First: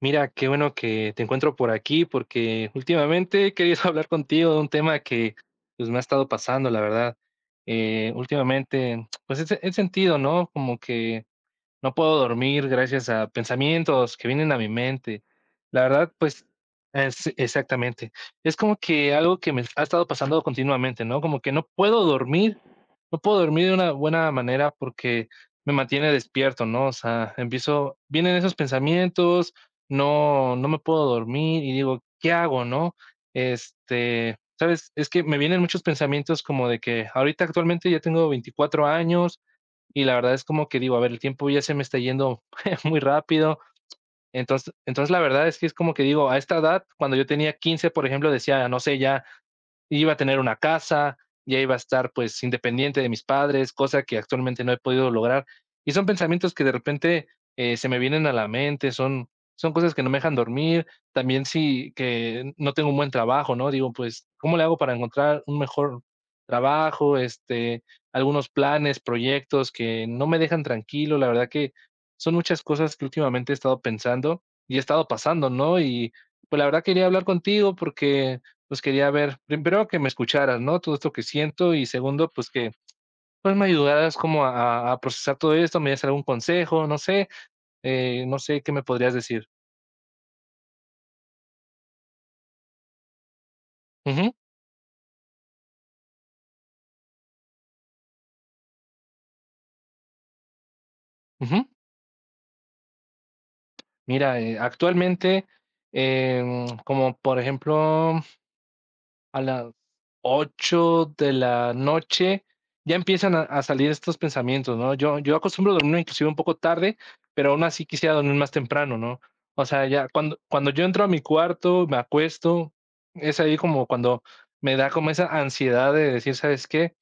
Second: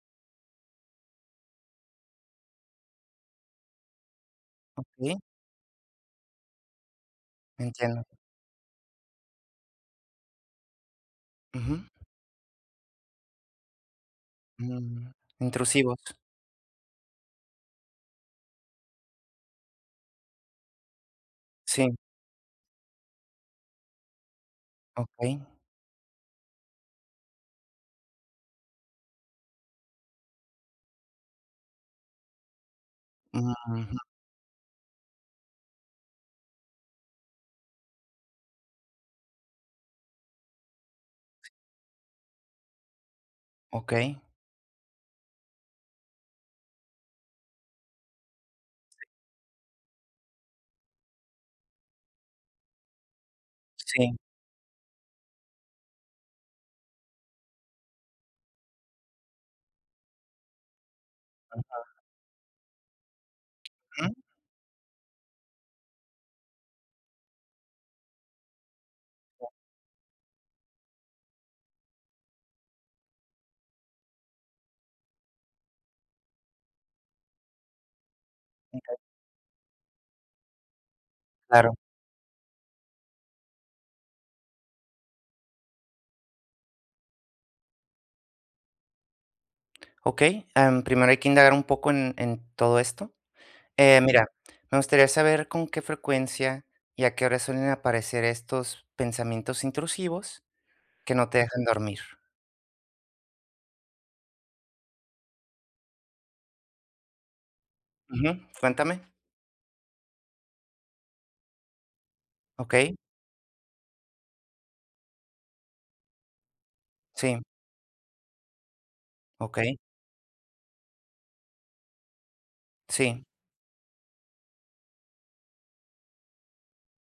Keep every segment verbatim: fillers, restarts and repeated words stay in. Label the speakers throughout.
Speaker 1: Mira, qué bueno que te encuentro por aquí porque últimamente he querido hablar contigo de un tema
Speaker 2: Okey,
Speaker 1: que, pues, me ha estado pasando, la verdad.
Speaker 2: entiendo.
Speaker 1: Eh, últimamente, pues, he se he sentido, ¿no? Como que
Speaker 2: Ujú,
Speaker 1: no puedo dormir gracias a pensamientos que vienen a mi
Speaker 2: mm,
Speaker 1: mente. La
Speaker 2: intrusivos.
Speaker 1: verdad, pues, es exactamente. Es como que algo que me ha estado pasando continuamente, ¿no? Como que no
Speaker 2: Sí,
Speaker 1: puedo dormir, no puedo dormir de una buena manera porque
Speaker 2: okey,
Speaker 1: me mantiene despierto, ¿no? O sea, empiezo vienen esos pensamientos, no no me puedo dormir y digo: "¿Qué hago?", ¿no?
Speaker 2: ujú,
Speaker 1: Este, ¿sabes? Es que me vienen muchos pensamientos como de que ahorita actualmente ya tengo veinticuatro años, y la verdad es como que digo, a ver, el tiempo ya se me está yendo muy rápido.
Speaker 2: okey,
Speaker 1: Entonces, entonces la verdad es que es como que digo, a esta edad, cuando yo tenía quince por ejemplo, decía, no sé, ya iba a tener una casa, ya iba a estar pues independiente de mis padres, cosa
Speaker 2: sí,
Speaker 1: que actualmente no he podido lograr. Y son pensamientos que de repente eh, se me vienen a la mente, son, son cosas que no me dejan dormir, también sí que no tengo un buen trabajo, ¿no? Digo,
Speaker 2: ujú,
Speaker 1: pues, ¿cómo le hago para encontrar un mejor trabajo? Este, algunos planes, proyectos que no me dejan tranquilo, la verdad que son muchas cosas que últimamente he estado pensando y he estado pasando, ¿no? Y pues la verdad quería hablar contigo porque pues quería ver, primero que me escucharas, ¿no? Todo esto que
Speaker 2: claro.
Speaker 1: siento y segundo, pues que pues me ayudaras como a, a- a procesar todo esto, me dieras algún consejo, no sé, eh, no sé qué me podrías decir.
Speaker 2: Okey, em, primero hay que indagar un poco en en todo esto. Eh, mira,
Speaker 1: Ujú,
Speaker 2: me gustaría saber con qué frecuencia y a qué hora suelen aparecer estos pensamientos intrusivos que no te dejan
Speaker 1: ujú.
Speaker 2: dormir.
Speaker 1: Mira, eh, actualmente, em, como por ejemplo,
Speaker 2: Ujú, cuéntame.
Speaker 1: a las ocho de la noche
Speaker 2: Okey,
Speaker 1: ya empiezan a, a salir estos pensamientos, ¿no? Yo, yo acostumbro dormir inclusive un poco tarde,
Speaker 2: sí,
Speaker 1: pero aún así quisiera dormir más temprano, ¿no? O
Speaker 2: okey,
Speaker 1: sea, ya cuando, cuando yo entro a mi cuarto, me acuesto,
Speaker 2: sí,
Speaker 1: es ahí como cuando me da como esa ansiedad de decir, ¿sabes qué?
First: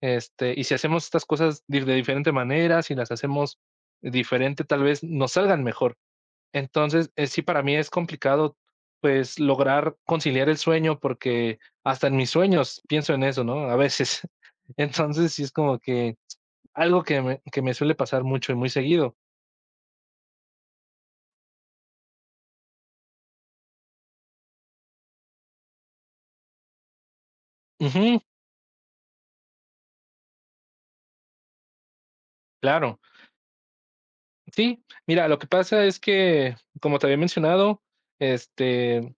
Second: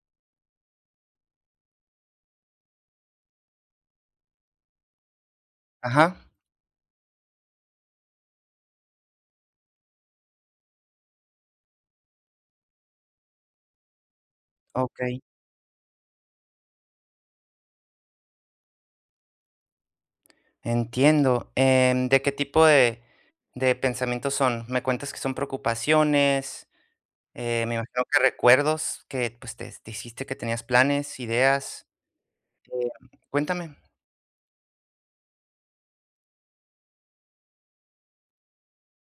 Speaker 1: Este, y si hacemos estas cosas di- de diferente manera, si las hacemos diferente, tal vez nos salgan mejor.
Speaker 2: ajá,
Speaker 1: Entonces, eh, sí, para mí es complicado, pues, lograr conciliar el sueño porque hasta en mis sueños pienso en eso, ¿no? A veces.
Speaker 2: okey.
Speaker 1: Entonces, sí es como que algo que me que me suele pasar mucho y muy seguido.
Speaker 2: Entiendo. Em, ¿de qué tipo de de pensamientos son? Me cuentas que son preocupaciones, eh, me imagino que
Speaker 1: Ujú,
Speaker 2: recuerdos que, pues, te dijiste que tenías planes, ideas, eh,
Speaker 1: claro.
Speaker 2: cuéntame.
Speaker 1: Sí, mira, lo que pasa es que, como te había mencionado, este,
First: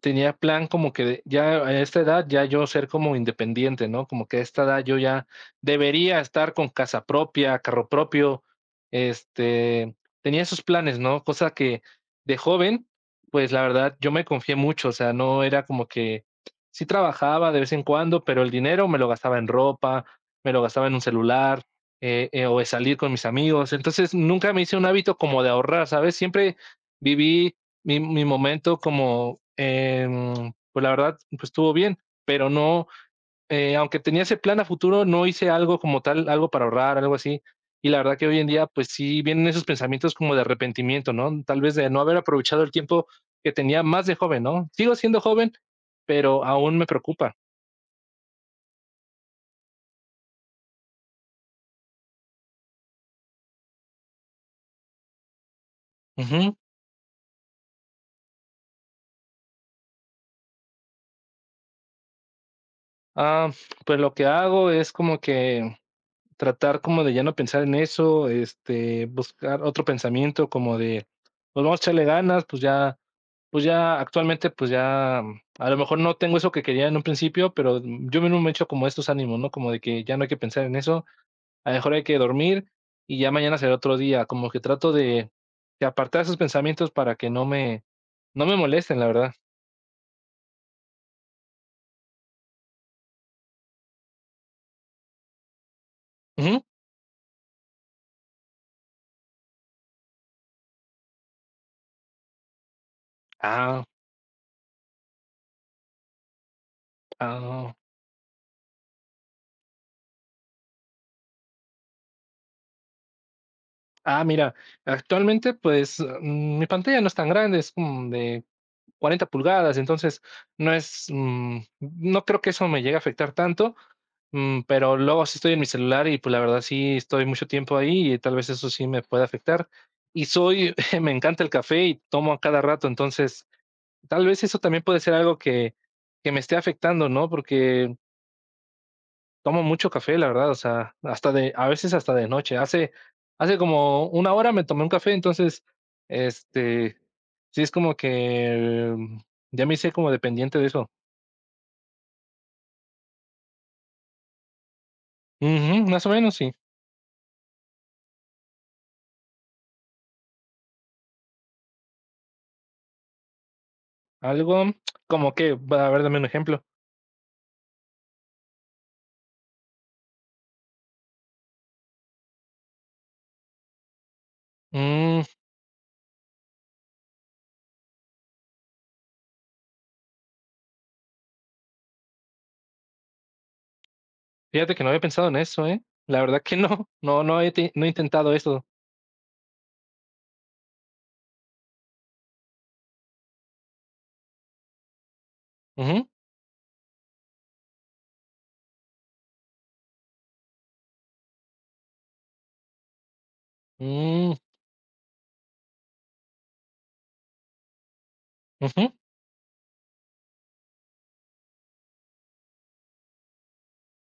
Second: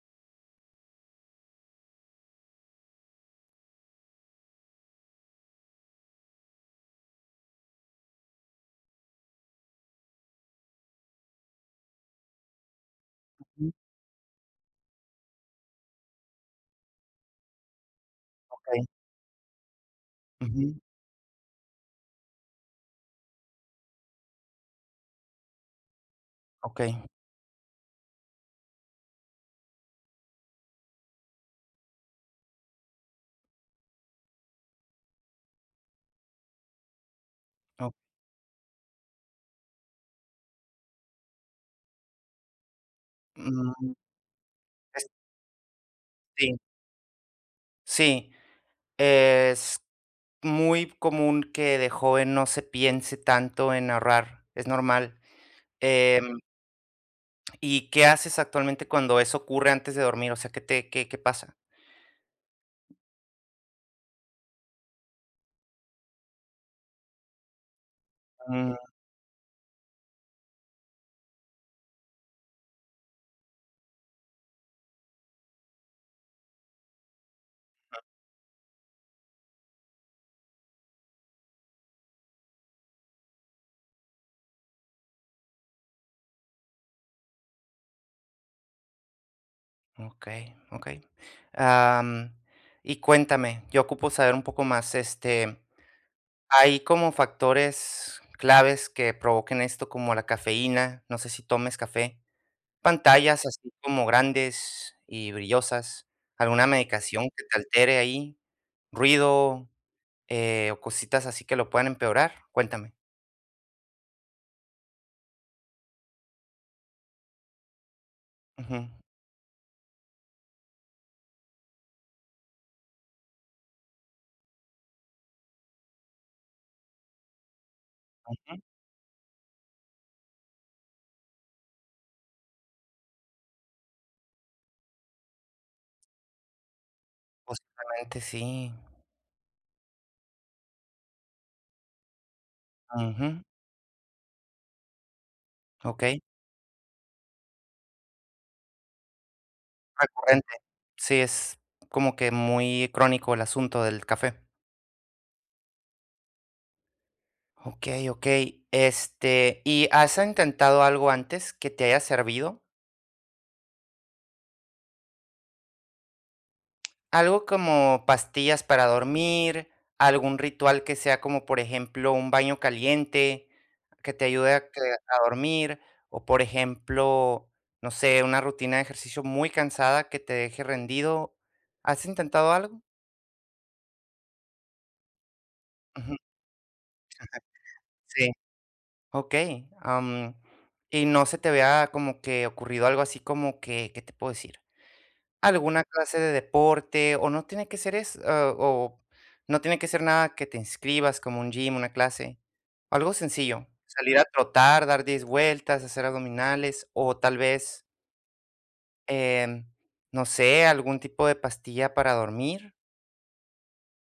Speaker 1: tenía plan como que de- ya a esta edad ya yo ser como independiente, ¿no? Como que a esta edad yo ya debería estar con casa propia, carro propio, este, tenía esos planes, ¿no? Cosa que de joven, pues la
Speaker 2: Mm,
Speaker 1: verdad yo me confié mucho, o sea, no era como que sí trabajaba de vez en cuando, pero el
Speaker 2: okey.
Speaker 1: dinero me lo gastaba en ropa, me lo
Speaker 2: Ujú.
Speaker 1: gastaba en un celular. Eh, eh, o de salir con mis amigos. Entonces nunca me hice un hábito como de ahorrar, ¿sabes? Siempre
Speaker 2: Okey.
Speaker 1: viví mi mi momento como, em, pues, la verdad, pues, estuvo bien, pero no, eh, aunque tenía ese plan a futuro, no hice algo como tal, algo para ahorrar, algo así. Y
Speaker 2: O
Speaker 1: la verdad que hoy en día, pues, sí vienen esos pensamientos como de arrepentimiento, ¿no? Tal vez de no haber aprovechado el tiempo que tenía
Speaker 2: mm,
Speaker 1: más de joven, ¿no? Sigo
Speaker 2: es
Speaker 1: siendo joven, pero
Speaker 2: sí,
Speaker 1: aún me preocupa.
Speaker 2: sí, es muy común que de joven no se piense tanto en ahorrar, es normal. Em,
Speaker 1: Ujú.
Speaker 2: ¿y qué haces actualmente cuando eso ocurre antes de dormir? O sea, ¿qué te qué qué pasa?
Speaker 1: Ah, pues, lo que hago es como que tratar como de ya no pensar en eso, este, buscar otro pensamiento como de, pues, vamos a echarle ganas, pues, ya Pues ya actualmente, pues ya, mm, a lo mejor no tengo eso que quería en un principio, pero mm, yo mismo me echo como estos ánimos, ¿no? Como de que ya no hay que pensar en eso, a lo mejor hay que dormir y ya mañana será otro día. Como que trato de de apartar esos pensamientos para que no me no me molesten, la verdad.
Speaker 2: Okey, okey. Am, y cuéntame, yo ocupo saber un poco más, este,
Speaker 1: Ujú.
Speaker 2: ¿hay como factores claves que provoquen esto, como la cafeína? No sé si tomes café. Pantallas así
Speaker 1: Ah,
Speaker 2: como grandes y brillosas, alguna medicación que te
Speaker 1: ah,
Speaker 2: altere ahí, ruido, eh, o cositas así que lo puedan empeorar. Cuéntame.
Speaker 1: ah, mira, actualmente, pues, mm, mi pantalla no es tan grande, es como de
Speaker 2: Ujú,
Speaker 1: cuarenta pulgadas, entonces no es, mm, no creo que eso me llegue a afectar tanto, mm, pero luego sí estoy en mi celular y pues la verdad sí estoy mucho tiempo ahí y tal vez
Speaker 2: ujú,
Speaker 1: eso sí me puede afectar. Y soy, me encanta el café y tomo a cada rato, entonces tal vez eso también puede ser algo que, que me esté afectando, ¿no? Porque
Speaker 2: posiblemente sí.
Speaker 1: tomo mucho café, la verdad, o sea, hasta de a veces hasta de noche. Hace
Speaker 2: Ujú,
Speaker 1: hace como una hora me tomé un café, entonces,
Speaker 2: okey.
Speaker 1: este, sí es como que, mm, ya me hice como dependiente de eso.
Speaker 2: Sí, es como que muy crónico el asunto del café.
Speaker 1: Ujú, más o menos, sí.
Speaker 2: Okey, okey. Este, ¿y has intentado algo antes que te haya servido?
Speaker 1: Algo como que, va, a ver, dame un ejemplo.
Speaker 2: Algo como pastillas para dormir, algún ritual que sea como, por ejemplo, un baño caliente que te ayude a que a
Speaker 1: Mm,
Speaker 2: dormir, o, por ejemplo, no sé, una rutina de ejercicio muy cansada que te deje rendido, ¿has intentado algo?
Speaker 1: Fíjate que no había pensado en eso, ¿eh?
Speaker 2: Ujú,
Speaker 1: La verdad que no, no, no he te no he
Speaker 2: sí.
Speaker 1: intentado eso.
Speaker 2: Okey, am, y no se te había como que ocurrido algo así como que, ¿qué te puedo decir? Alguna
Speaker 1: Ujú,
Speaker 2: clase de deporte, o no tiene que ser es ah, o no tiene que ser nada que te inscribas como un gym, una clase, algo sencillo, salir a
Speaker 1: mm,
Speaker 2: trotar, dar diez vueltas, hacer abdominales, o tal vez,
Speaker 1: ujú.
Speaker 2: em, no sé, algún tipo de pastilla para dormir.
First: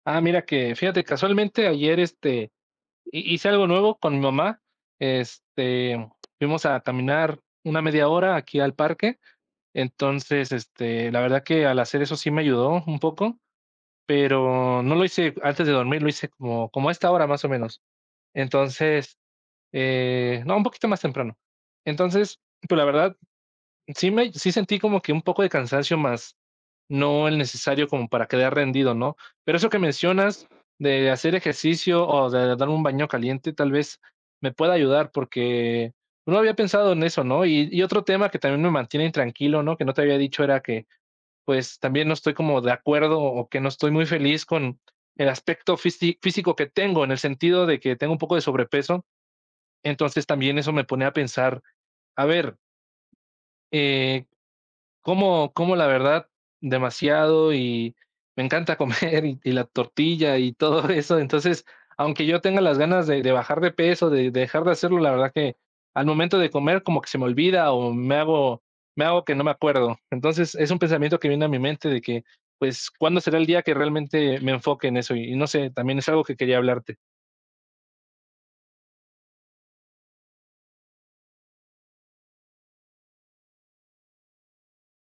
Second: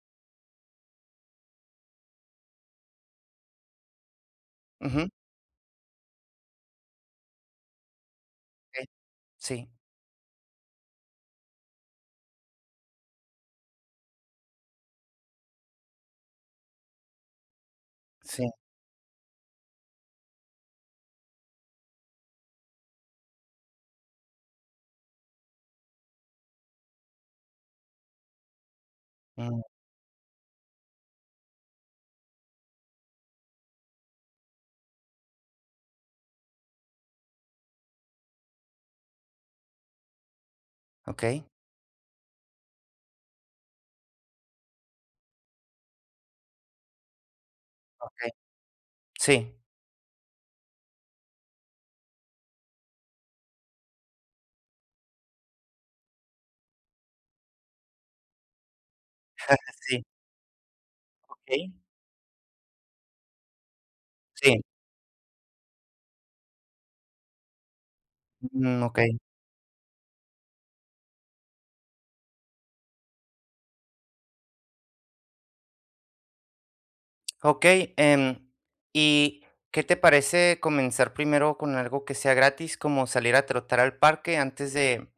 Speaker 1: Ah, mira que, fíjate, casualmente ayer, este Hi hice algo nuevo con mi mamá,
Speaker 2: Ujú,
Speaker 1: este, fuimos a caminar una media hora aquí al
Speaker 2: okey,
Speaker 1: parque,
Speaker 2: sí,
Speaker 1: entonces, este, la verdad que al hacer eso sí me ayudó un poco, pero no lo hice antes de dormir, lo hice como como a esta hora más o menos.
Speaker 2: sí,
Speaker 1: Entonces, eh, no, un poquito más temprano. Entonces, pues, la verdad Sí me sí sentí como que un poco de cansancio más, no el necesario como para quedar rendido, ¿no? Pero
Speaker 2: mm,
Speaker 1: eso que mencionas de hacer ejercicio o de dar un baño caliente, tal vez me pueda ayudar, porque no había pensado en eso, ¿no? Y y otro tema que también me mantiene intranquilo, ¿no? Que no te había dicho era que,
Speaker 2: okey,
Speaker 1: pues, también no estoy como de acuerdo o que no estoy muy feliz con el aspecto físi físico que tengo, en el sentido de que tengo un
Speaker 2: okey,
Speaker 1: poco de sobrepeso.
Speaker 2: sí,
Speaker 1: Entonces, también eso me pone a pensar, a ver, eh, como como, la verdad, demasiado y me encanta comer y y la
Speaker 2: sí,
Speaker 1: tortilla y todo eso. Entonces,
Speaker 2: okey,
Speaker 1: aunque yo tenga las ganas de de bajar de peso, de de
Speaker 2: sí,
Speaker 1: dejar de hacerlo, la verdad que al momento de comer como que se me olvida o me hago
Speaker 2: mm,
Speaker 1: me
Speaker 2: okey.
Speaker 1: hago que no me acuerdo. Entonces, es un pensamiento que viene a mi mente de que, pues, ¿cuándo será el día que realmente me enfoque en eso? Y y no sé, también es algo que quería hablarte.
Speaker 2: Ok, em, ¿y qué te parece comenzar primero con algo que sea gratis, como salir a trotar al parque antes de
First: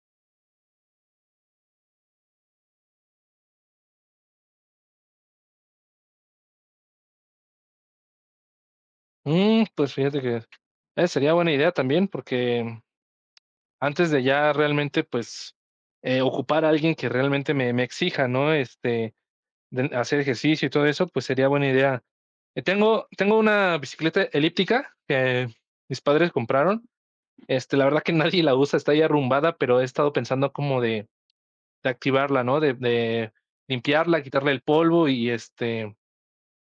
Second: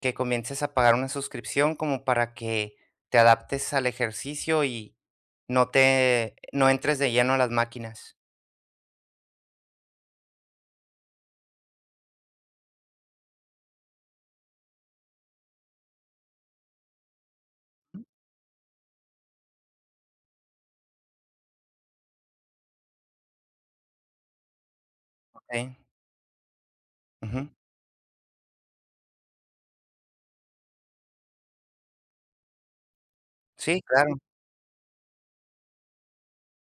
Speaker 2: que comiences a pagar una suscripción, como para que te adaptes al ejercicio y no te, no entres de lleno a las máquinas?
Speaker 1: Mm, pues, fíjate que, eh, sería buena idea también porque antes de ya realmente, pues, eh, ocupar a alguien que realmente me me exija, ¿no? Este, de hacer ejercicio y todo eso, pues, sería buena idea. Eh, tengo tengo una bicicleta elíptica que
Speaker 2: Ok,
Speaker 1: mis padres compraron.
Speaker 2: ujú.
Speaker 1: Este, la verdad que nadie la usa, está ahí arrumbada, pero he estado pensando como de de activarla, ¿no? De de
Speaker 2: Sí, claro,
Speaker 1: limpiarla, quitarle el polvo y, este,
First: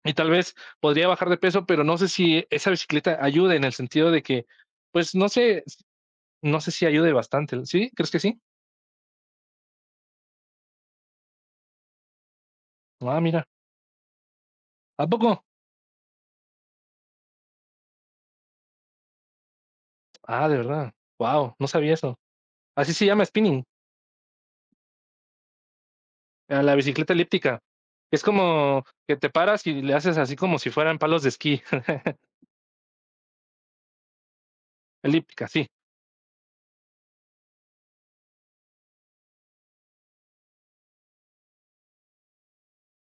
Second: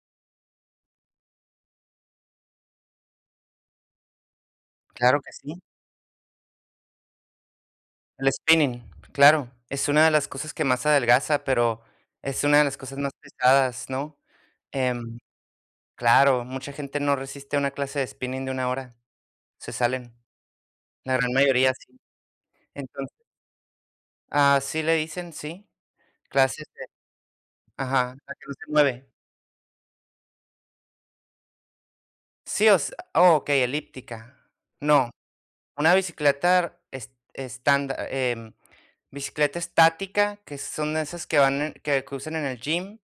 Speaker 1: y tal vez podría bajar de peso, pero no sé si esa bicicleta ayude en el sentido de que, pues,
Speaker 2: claro
Speaker 1: no
Speaker 2: que sí.
Speaker 1: sé no sé si ayude bastante, ¿sí? ¿Crees que
Speaker 2: El
Speaker 1: sí?
Speaker 2: spinning, claro, es una de las cosas que más adelgaza, pero es una de las cosas más
Speaker 1: Ah, mira.
Speaker 2: pesadas, ¿no?
Speaker 1: ¿A
Speaker 2: Em,
Speaker 1: poco?
Speaker 2: claro, mucha gente no resiste una clase de spinning de una hora. Se salen,
Speaker 1: Ah, de verdad.
Speaker 2: la gran
Speaker 1: Wow, no
Speaker 2: mayoría
Speaker 1: sabía
Speaker 2: sí.
Speaker 1: eso. Así se
Speaker 2: Entonces
Speaker 1: llama spinning,
Speaker 2: así le dicen, sí,
Speaker 1: a
Speaker 2: clases
Speaker 1: la
Speaker 2: de
Speaker 1: bicicleta elíptica.
Speaker 2: ajá,
Speaker 1: Es
Speaker 2: la que no se
Speaker 1: como
Speaker 2: mueve.
Speaker 1: que te paras y le haces así como si fueran palos de esquí.
Speaker 2: Sí, o sea oh, okey, elíptica. No,
Speaker 1: Elíptica, sí.
Speaker 2: una bicicleta es estándar, em, bicicleta estática, que son esas que van en que que usan en el gym,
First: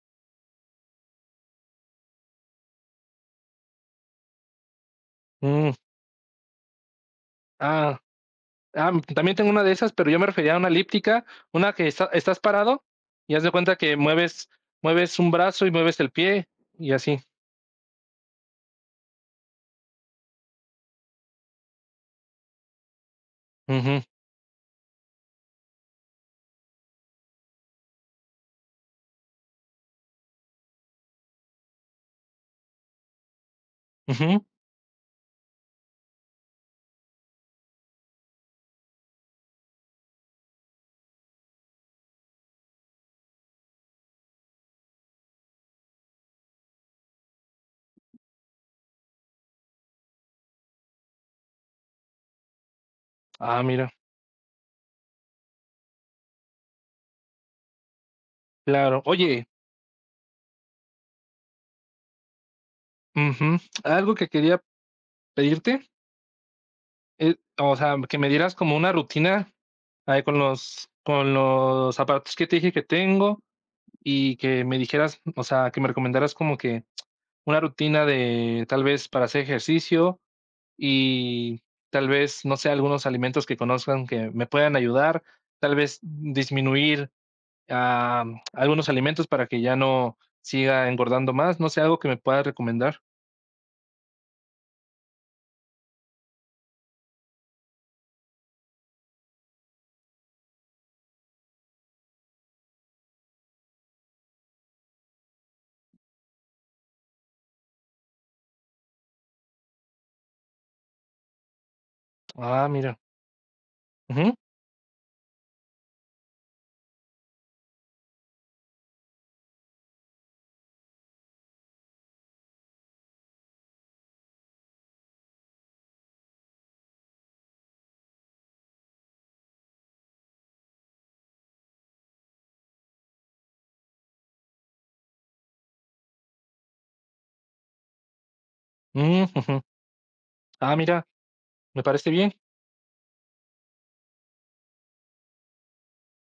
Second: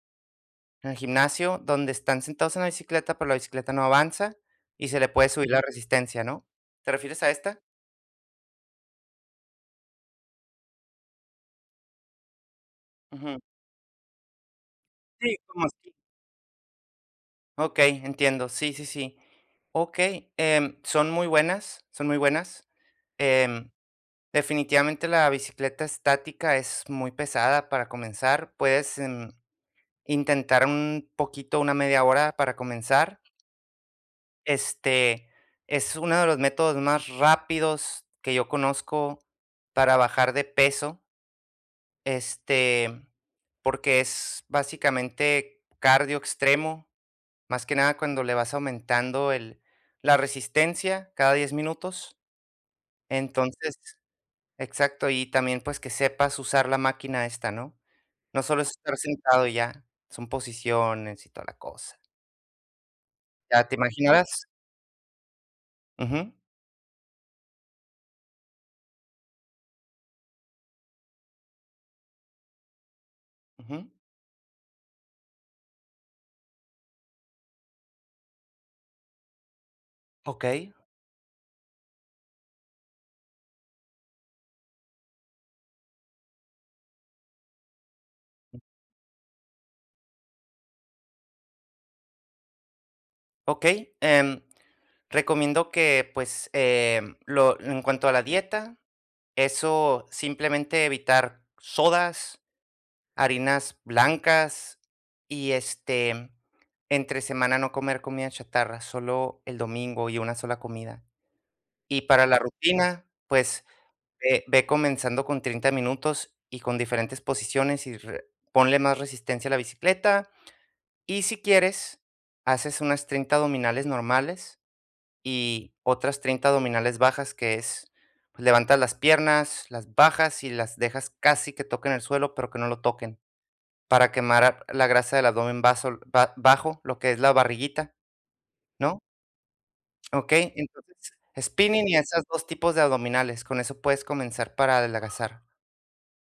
Speaker 2: en el gimnasio, donde están sentados en la bicicleta, pero la bicicleta no avanza y se le puede subir la
Speaker 1: Mm,
Speaker 2: resistencia, ¿no? ¿Te refieres a esta?
Speaker 1: ah, ah, También tengo una de esas, pero yo me refería a una elíptica, una que está- estás parado y
Speaker 2: Ujú.
Speaker 1: haz de cuenta que mueves, mueves un
Speaker 2: Sí, como
Speaker 1: brazo y mueves el pie y así.
Speaker 2: Okey, entiendo. Sí, sí, sí. Okey, em, son muy buenas, son muy buenas. Em,
Speaker 1: Ujú,
Speaker 2: definitivamente la bicicleta estática es muy pesada para comenzar. Puedes, em, intentar un poquito, una media hora para comenzar.
Speaker 1: ujú.
Speaker 2: Este, es uno de los métodos más rápidos que yo conozco para bajar de peso, este, porque es básicamente cardio extremo. Más que nada cuando le vas aumentando el la resistencia cada diez minutos.
Speaker 1: Ah,
Speaker 2: Entonces
Speaker 1: mira,
Speaker 2: exacto, y también, pues, que sepas usar la máquina esta, ¿no? No solo es estar
Speaker 1: claro.
Speaker 2: sentado
Speaker 1: Oye,
Speaker 2: y ya, son posiciones y toda la cosa.
Speaker 1: ujú,
Speaker 2: Ya te
Speaker 1: algo que
Speaker 2: imaginarás.
Speaker 1: quería pedirte,
Speaker 2: Ujú,
Speaker 1: eh, o sea, que me dieras como una rutina ahí con los con los aparatos que te dije que tengo,
Speaker 2: ujú.
Speaker 1: y que me dijeras, o sea, que me recomendaras como que una rutina de tal vez para hacer ejercicio
Speaker 2: Okey,
Speaker 1: y tal vez, no sé, algunos alimentos que conozcan que me puedan ayudar, tal vez disminuir, am, algunos alimentos para que ya no siga engordando más, no sé, algo que me puedas recomendar.
Speaker 2: okey, em, recomiendo que, pues, em, lo en cuanto a la dieta, eso, simplemente evitar sodas, harinas blancas y, este, entre semana no comer comida chatarra, solo el domingo y una sola comida. Y para la
Speaker 1: Ah, mira.
Speaker 2: rutina, pues,
Speaker 1: Ujú,
Speaker 2: ve ve comenzando con treinta minutos y con diferentes posiciones y re ponle más resistencia a la bicicleta. Y si quieres, haces unas treinta abdominales normales y otras treinta abdominales bajas, que es, pues, levantas las piernas, las bajas y las dejas casi que toquen el suelo, pero que no lo toquen. Para quemar la grasa del abdomen baso ba bajo, lo que es la barriguita, ¿no?
Speaker 1: mm, ujú.
Speaker 2: Okey,
Speaker 1: Ah, mira,
Speaker 2: entonces,
Speaker 1: me
Speaker 2: spinning y
Speaker 1: parece
Speaker 2: esos
Speaker 1: bien.
Speaker 2: dos tipos de abdominales, con eso puedes comenzar para adelgazar.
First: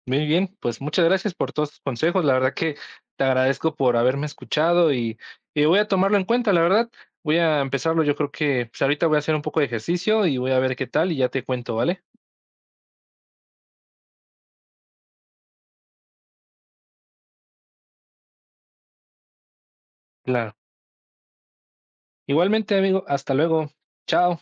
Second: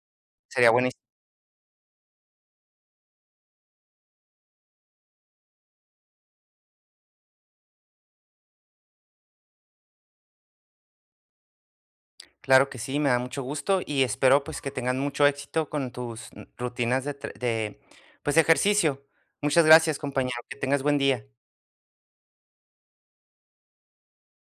Speaker 1: Muy bien,
Speaker 2: Sería
Speaker 1: pues
Speaker 2: buenísimo.
Speaker 1: muchas gracias por todos tus consejos. La verdad que te agradezco por haberme escuchado y, y voy a tomarlo en cuenta, la verdad. Voy a empezarlo, yo creo que pues, ahorita voy a hacer un poco de ejercicio y voy a ver qué tal y ya te cuento, ¿vale?
Speaker 2: Claro que sí, me da mucho gusto y espero, pues, que tengan mucho éxito con tus mm, rutinas de tre de, pues, ejercicio. Muchas gracias, compañero,
Speaker 1: Claro.
Speaker 2: que tengas buen día.
Speaker 1: Igualmente, amigo, hasta luego. Chao.